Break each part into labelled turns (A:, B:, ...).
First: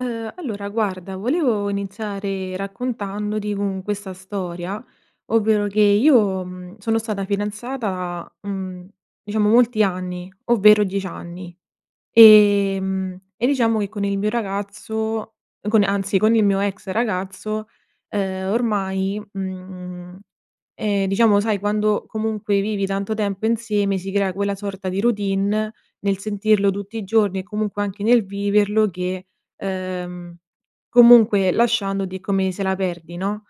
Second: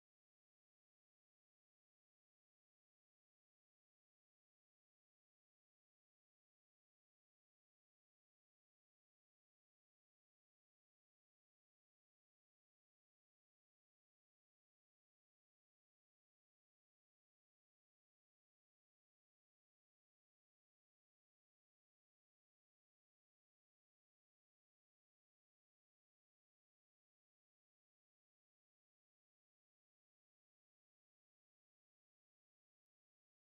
A: Ehm, allora guarda volevo iniziare raccontandoti con questa storia, ovvero che io, mhmm, sono stata fidanzata, mhmm, diciamo molti anni, ovvero 10 anni, ehm, e diciamo che con il mio ragazzo, con anzi, con il mio ex ragazzo, ehm, ormai, mhmm ehm, diciamo sai quando comunque vivi tanto tempo insieme, si crea quella sorta di routine nel sentirlo tutti i giorni e comunque anche nel viverlo che, ehm, comunque lasciandoti è come se la perdi, no.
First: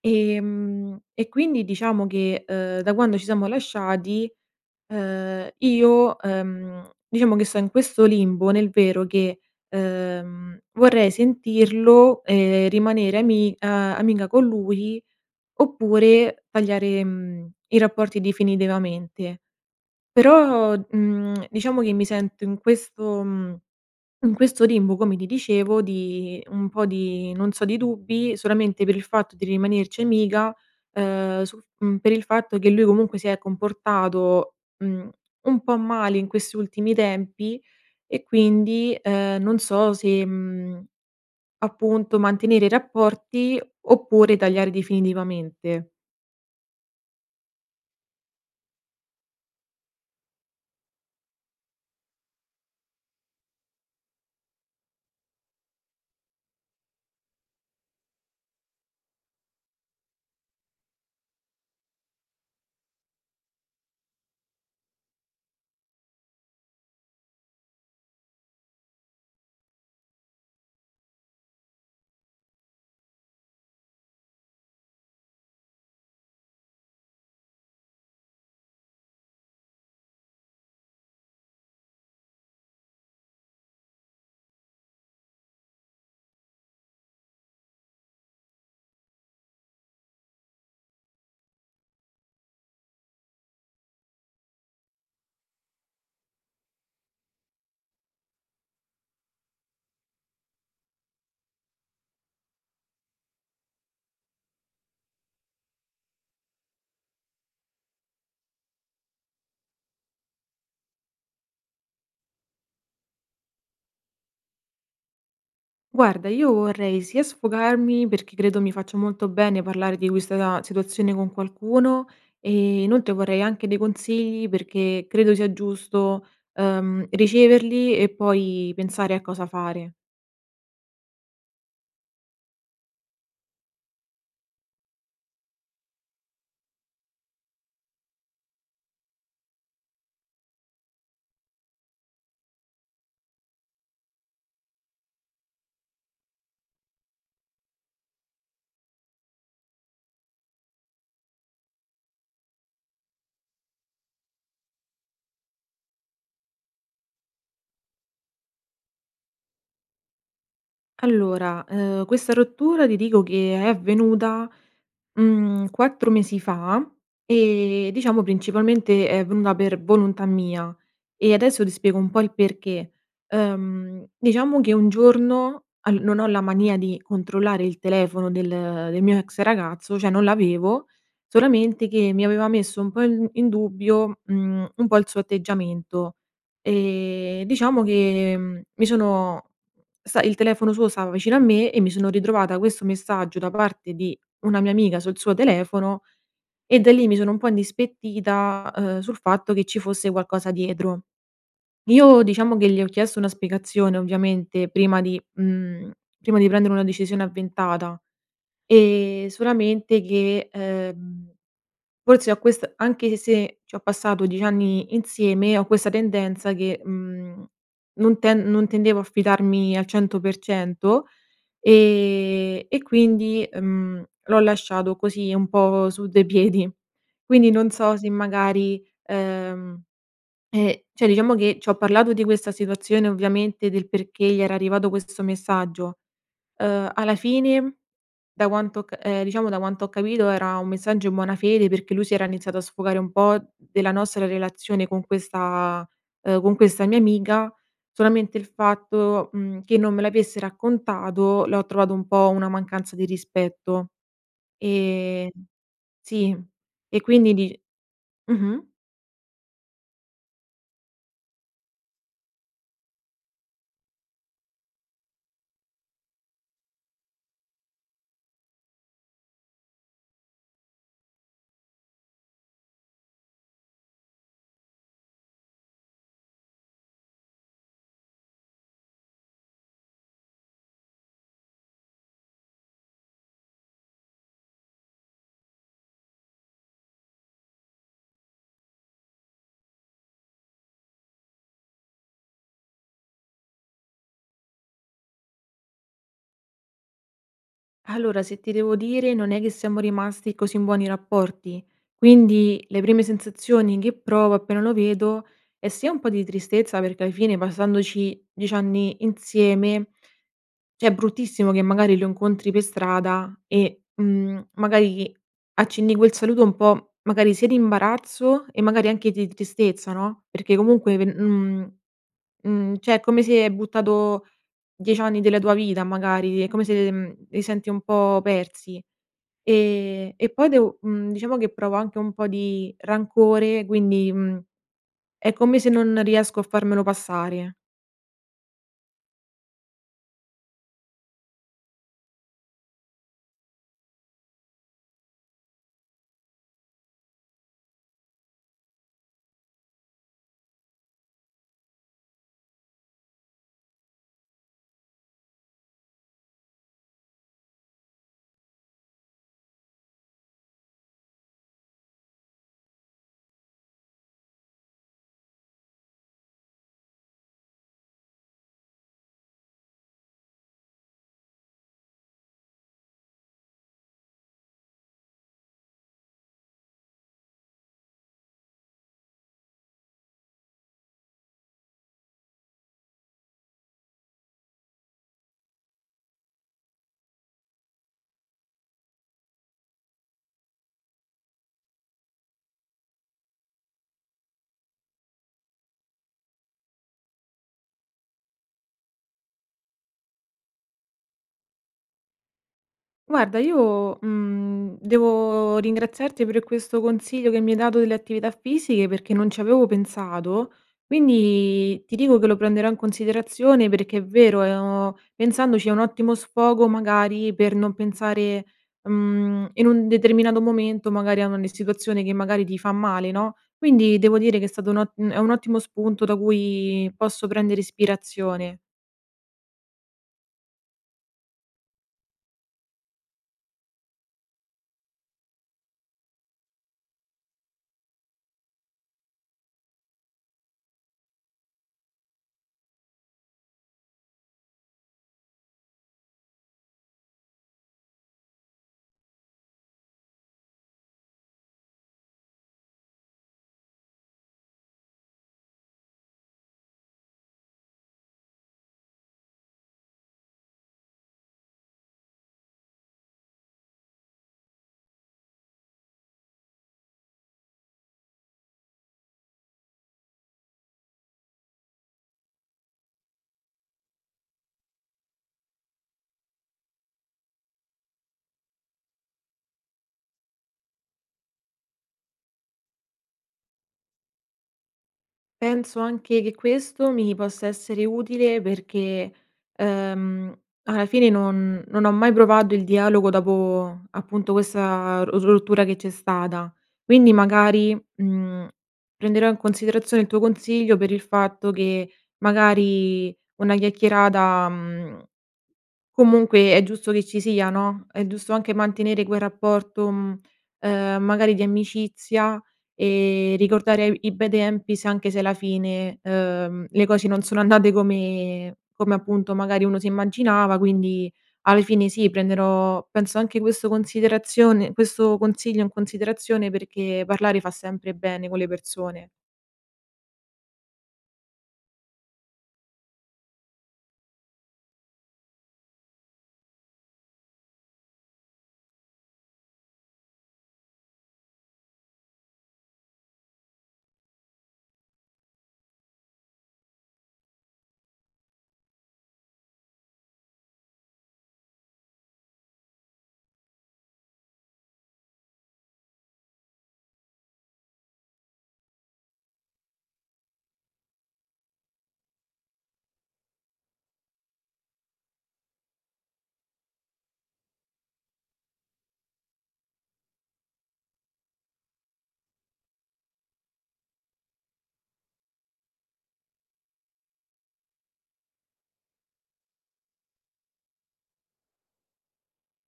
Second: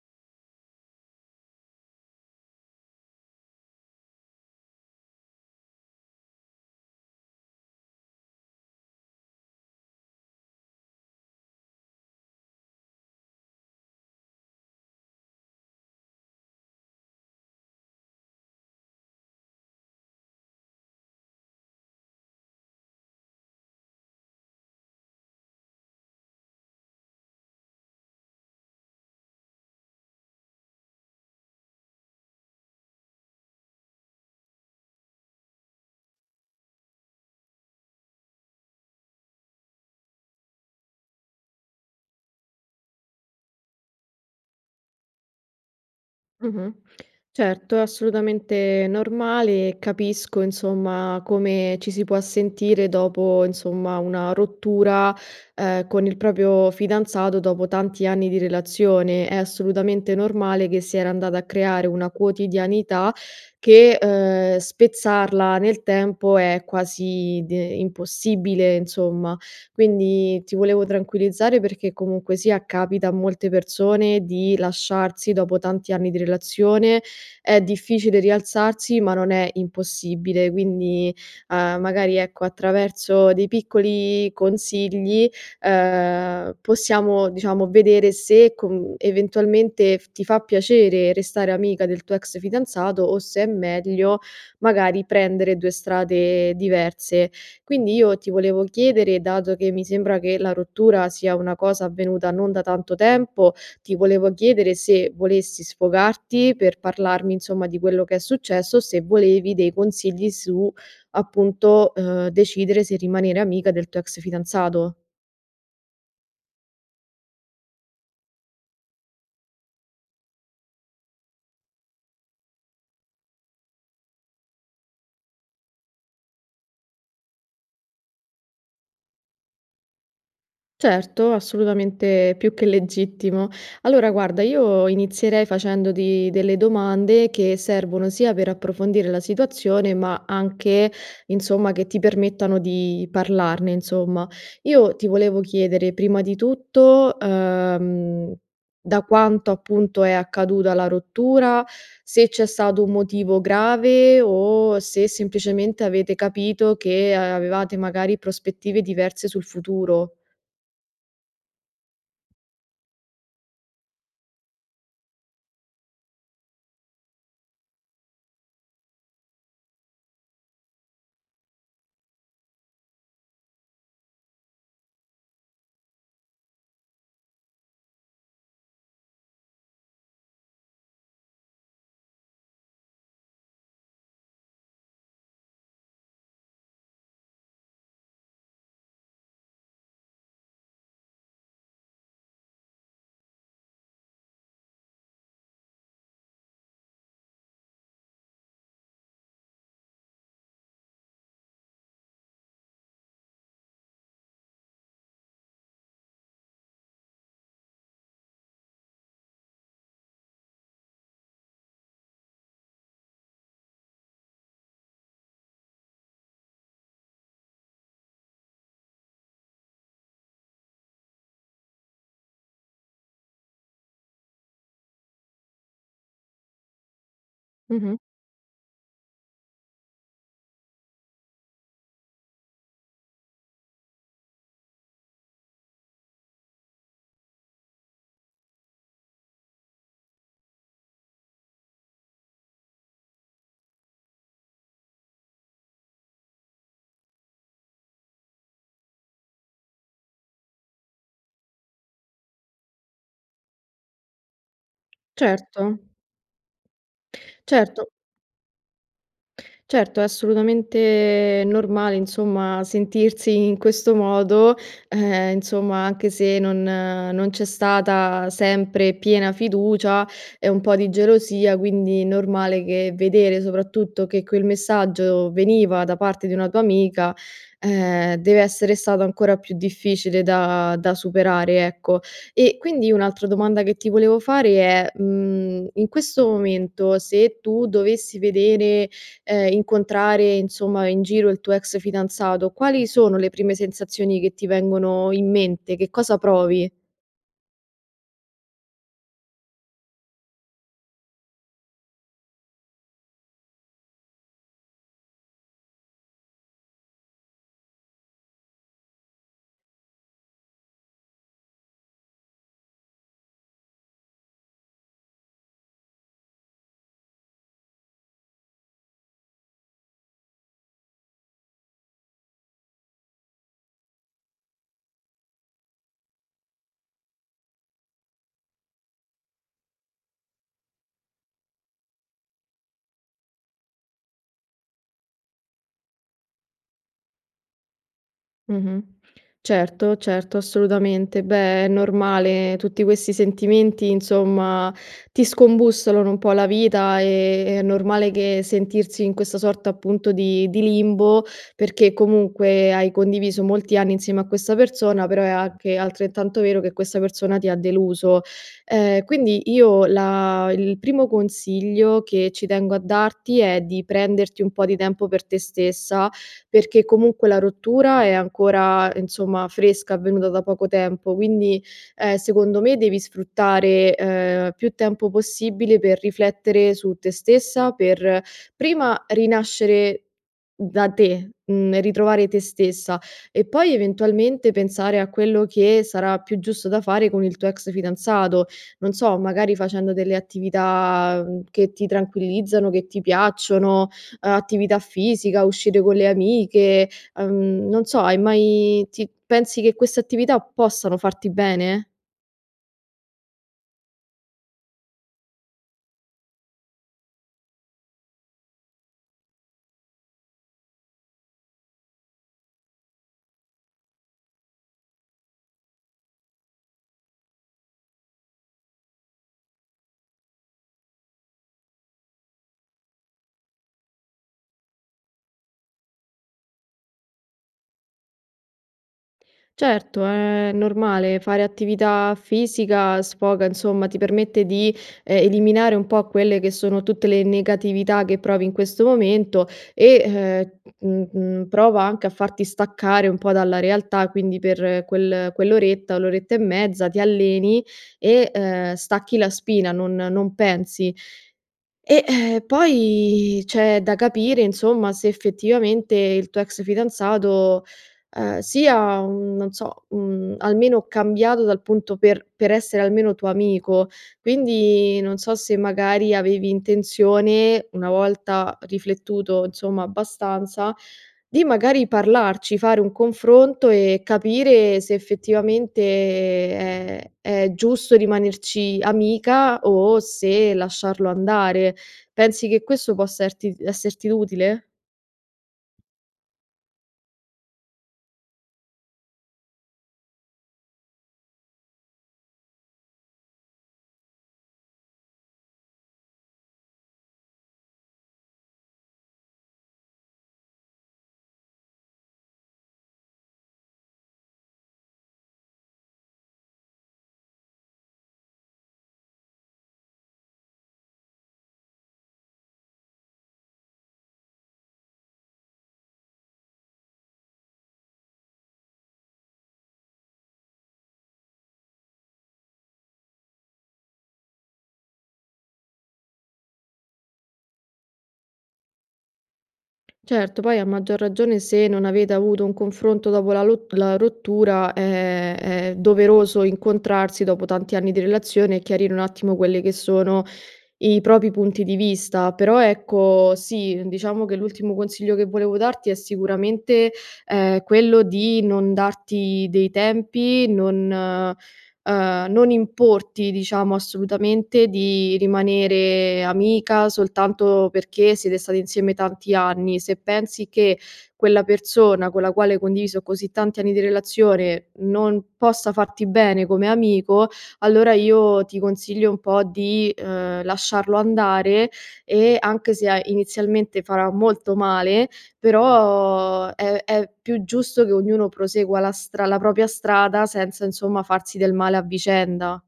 A: Ehm, e quindi diciamo che, ehm, da quando ci siamo lasciati, ehm, io, ehm, diciamo che sto in questo limbo nel vero che, ehm, vorrei sentirlo e rimanere ami a amica con lui, oppure tagliare, mhmm, i rapporti definitivamente. Però, mhmm, diciamo che mi sento in questo, mhmm in questo limbo come ti dicevo di un po' di non so, di dubbi, solamente per il fatto di rimanerci amica, ehm, sul f mhmm, per il fatto che lui comunque si è comportato, mhmm, un po' male in questi ultimi tempi e quindi, ehm, non so se, mhmm, appunto mantenere i rapporti oppure tagliare definitivamente.
B: Mh-mh. Certo, assolutamente normale. Capisco insomma come ci si può sentire dopo, insomma, una rottura, ehm, con il proprio fidanzato, dopo tanti anni di relazione. È assolutamente normale che si era andata a creare una quotidianità che, ehm, spezzarla nel tempo è quasi d impossibile, insomma. Quindi ti volevo tranquillizzare perché comunque sia capita a molte persone di lasciarsi dopo tanti anni di relazione, è difficile rialzarsi ma non è impossibile. Quindi, uhm, magari ecco, attraverso dei piccoli consigli, uhm, possiamo diciamo vedere se con eventualmente f ti fa piacere restare amica del tuo ex fidanzato o se è meglio magari prendere 2 strade diverse. Quindi io ti volevo chiedere dato che mi sembra che la rottura sia una cosa avvenuta non da tanto tempo, ti volevo chiedere se volessi sfogarti per parlarmi insomma di quello che è successo, se volevi dei consigli su, appunto, uhm, decidere se rimanere amica del tuo ex fidanzato.
A: Guarda io vorrei sia sfogarmi perché credo mi faccia molto bene parlare di questa na situazione con qualcuno, ehm, inoltre vorrei anche dei consigli perché credo sia giusto, uhm, riceverli e poi, pensare a cosa fare.
B: Certo, assolutamente più che legittimo. Allora guarda io inizierei facendoti delle domande che servono sia per approfondire la situazione, ma anche insomma che ti permettano di parlarne, insomma. Io ti volevo chiedere prima di tutto, uhm, da quanto appunto è accaduta la rottura, se c'è stato un motivo grave o se semplicemente, avete capito che avevate magari prospettive diverse sul futuro.
A: Allora, uhm, questa rottura ti dico che è avvenuta, mhmm, 4 mesi fa; e, diciamo principalmente è avvenuta per volontà mia, e adesso ti spiego un po' il perché. Uhm, diciamo che un giorno, al non ho la mania di controllare il telefono del del mio ex ragazzo, cioè non l'avevo, solamente che mi aveva messo un po' in d in dubbio, mhmm, un po' il suo atteggiamento. E, diciamo che, mhmm, mi sono sta il telefono suo stava vicino a me e mi sono ritrovata questo messaggio da parte di una mia amica sul suo telefono e da lì mi sono un po' indispettita, ehm, sul fatto che ci fosse qualcosa dietro. Io diciamo che gli ho chiesto una spiegazione ovviamente prima di mhmm, prima di prendere una decisione avventata. Ehm, solamente che uhm, forse ho quest anche se, ci ho passato 10 anni insieme, ho questa tendenza che, mhmm, non tend non tendevo a fidarmi al 100%. Ehm, e quindi, mhmm, l'ho lasciato così un po' su due piedi. Quindi non so
B: Mh-mh.
A: se magari, ehm, eh, cioè diciamo che, ci ho parlato di questa situazione ovviamente, del perché gli era arrivato questo messaggio. Uhm, alla fine, da quanto ho ca uhm, diciamo, da quanto ho capito era un messaggio in buona fede, perché lui si era iniziato a sfogare un po' della nostra relazione con questa, uhm, con questa mia amica. Solamente il fatto, mhmm, che non me l'avesse raccontato, l'ho trovato un po' una mancanza di rispetto. Ehm,
B: Certo.
A: sì. E quindi di
B: Certo.
A: Mh-mh.
B: Certo, è assolutamente normale insomma, sentirsi in questo modo. Ehm, insomma anche se, non non c'è stata sempre piena fiducia e un po' di gelosia, quindi normale che vedere, soprattutto, che quel messaggio veniva da parte di una tua amica, ehm, deve essere stato ancora più difficile da da superare, ecco. E quindi, un'altra domanda che ti volevo fare è: mhmm, in questo momento, se tu dovessi vedere, ehm, incontrare insomma in giro il tuo ex fidanzato, quali sono le prime sensazioni che ti vengono in mente? Che cosa provi?
A: Allora se ti devo dire, non è che siamo rimasti così in buoni rapporti. Quindi, le prime sensazioni che provo appena lo vedo, è sia un po' di tristezza perché ai fine, passandoci 10 anni insieme, cioè è bruttissimo che magari lo incontri per strada, e, mhmm, magari accenni quel saluto un po', magari sia di imbarazzo e magari anche di tristezza no? Perché comunque pe mhmm, mhmm, cioè è come se, hai buttato 10 anni della tua vita magari, è come se, mhmm, li senti un po' persi. E e poi devo mhmm, diciamo che provo anche un po' di rancore quindi, mhmm, è come se non riesco a farmelo passare.
B: Mh-mh, certo, certo, assolutamente. Beh, è normale, tutti questi sentimenti insomma ti scombussolano un po' la vita, ehm, è normale che sentirsi in questa sorta appunto di di limbo, perché comunque hai condiviso molti anni insieme a questa persona, però è anche altrettanto vero che questa persona ti ha deluso. Ehm, quindi io la il primo consiglio che ci tengo a darti è di prenderti un po' di tempo per te stessa, perché comunque la rottura è ancora, insomma, fresca, avvenuta da poco tempo, quindi, ehm, secondo me devi sfruttare, ehm, più tempo possibile per riflettere su te stessa, per prima rinascere da te, mhmm, ritrovare te stessa e poi eventualmente pensare a quello che sarà più giusto da fare con il tuo ex fidanzato, non so, magari facendo delle attività, mhmm, che ti tranquillizzano, che ti piacciono, ehm, attività fisica, uscire con le amiche, uhm, non so, hai mai ti pensi che queste attività possano farti bene?
A: Guarda io, mhmm, devo ringraziarti per questo consiglio che mi hai dato delle attività fisiche perché non ci avevo pensato, quindi ti dico che lo prenderò in considerazione perché è vero, è ho pensandoci è un ottimo sfogo magari per non pensare, mhmm, in un determinato momento, magari, a ogni situazione che magari ti fa male, no? Quindi, devo dire che è stato un o mhmm, è un ottimo spunto da cui posso prendere ispirazione.
B: Certo è normale, fare attività fisica sfoga, insomma, ti permette di, ehm, eliminare un po' quelle che sono tutte le negatività che provi in questo momento e, uhm, mhmm, mhmm, prova anche a farti staccare un po' dalla realtà, quindi per quel quell'oretta, o l'oretta e mezza ti alleni e, uhm, stacchi la spina, non non pensi. E, ehm, poi c'è da capire, insomma, se effettivamente il tuo ex fidanzato, ehm, sia, mhmm, non so, mhmm, almeno cambiato dal punto per per essere almeno tuo amico. Quindi, non so se magari avevi intenzione, una volta riflettuto insomma abbastanza, di magari parlarci, fare un confronto e capire se effettivamente è è giusto rimanerci amica o se lasciarlo andare. Pensi che questo possa erti [unintelligible] esserti utile?
A: Penso anche che questo mi possa essere utile perché, uhm, alla fine non non ho mai provato il dialogo dopo, appunto, questa ros rottura che c'è stata. Quindi magari, mhmm, prenderò in considerazione il tuo consiglio per il fatto che, magari, una chiacchierata, mhmm, comunque è giusto che ci sia, no, è giusto anche mantenere quel rapporto, mhmm, ehm, magari di amicizia e ricordare e vi i bei tempi se anche se alla fine, uhm, le cose non sono andate come come, appunto, magari uno si immaginava. Quindi alle fine sì, prenderò penso anche questo considerazione questo consiglio in considerazione perché parlare fa sempre bene con le persone.
B: Certo, poi a maggior ragione, se non avete avuto un confronto dopo la lo la rottura è è doveroso incontrarsi dopo tanti anni di relazione e chiarire un attimo quelli che sono i propri punti di vista. Però ecco sì diciamo che l'ultimo consiglio che volevo darti è sicuramente, ehm, quello di non darti dei tempi, non, ehm, non importi diciamo assolutamente di rimanere amica soltanto perché siete stati insieme tanti anni. Se pensi che quella persona con la quale hai condiviso così tanti anni di relazione non possa farti bene come amico, allora io ti consiglio un po' di, uhm, lasciarlo andare e anche se a inizialmente farà molto male, però è è più giusto che ognuno prosegua la stra la propria strada senza insomma farsi del male a vicenda.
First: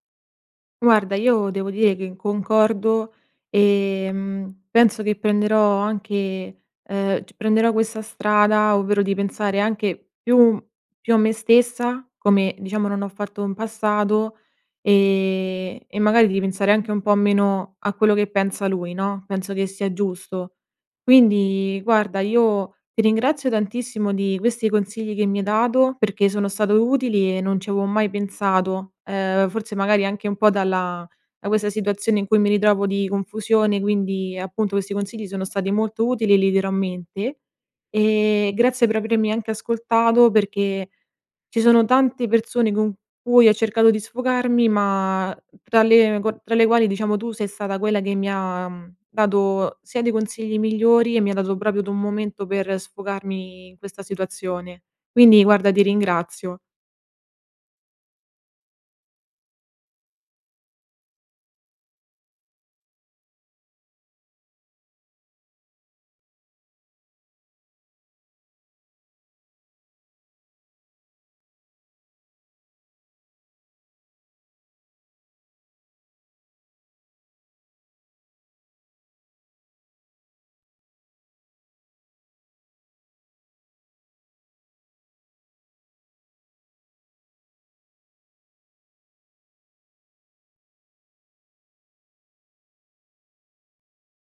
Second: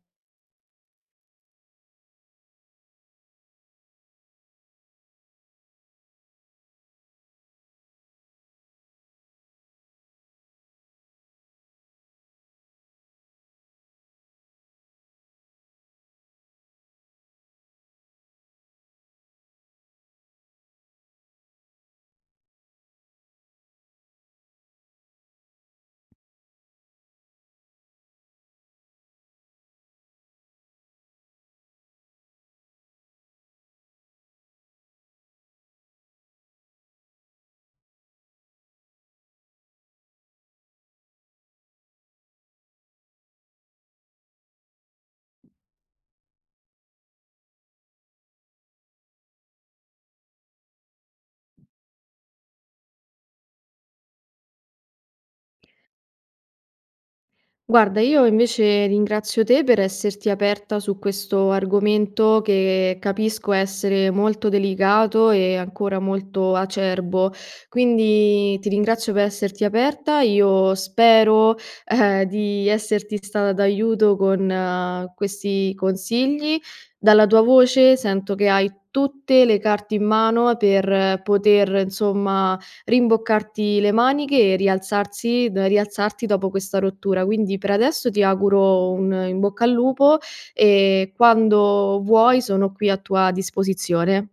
A: Guarda io devo dire che concordo ehm, penso che prenderò anche ehm, prenderò questa strada ovvero di pensare anche più più a me stessa, come diciamo non ho fatto in passato e e magari di ripensare anche un po' meno a quello che pensa lui no, penso che sia giusto. Quindi guarda io ti ringrazio tantissimo di questi consigli che mi hai dato perché sono stato utili e non ci avevo mai pensato. Ehm, forse magari anche un po' dalla da questa situazione in cui mi ritrovo di confusione quindi appunto questi consigli sono stati molto utili e li terrò a mente. E grazie per avermi anche ascoltato perché ci sono tante persone con cui ho cercato di sfogarmi ma tra le tra le quali diciamo tu sei stata quella che mi ha dato sia dei consigli migliori e mi ha dato proprio d un momento per sfogarmi in questa situazione. Quindi guarda di ringrazio.
B: Guarda io invece ringrazio te per esserti aperta su questo argomento che capisco essere molto delicato e ancora molto acerbo, quindi ti ringrazio per esserti aperta. Io spero di esserti stata d'aiuto con questi consigli. Dalla tua voce sento che hai tutte le carte in mano per poter insomma rimboccarti le maniche e rialzarsi da rialzarti dopo questa rottura. Quindi per adesso ti auguro un "in bocca al lupo" e quando vuoi sono qui a tua disposizione.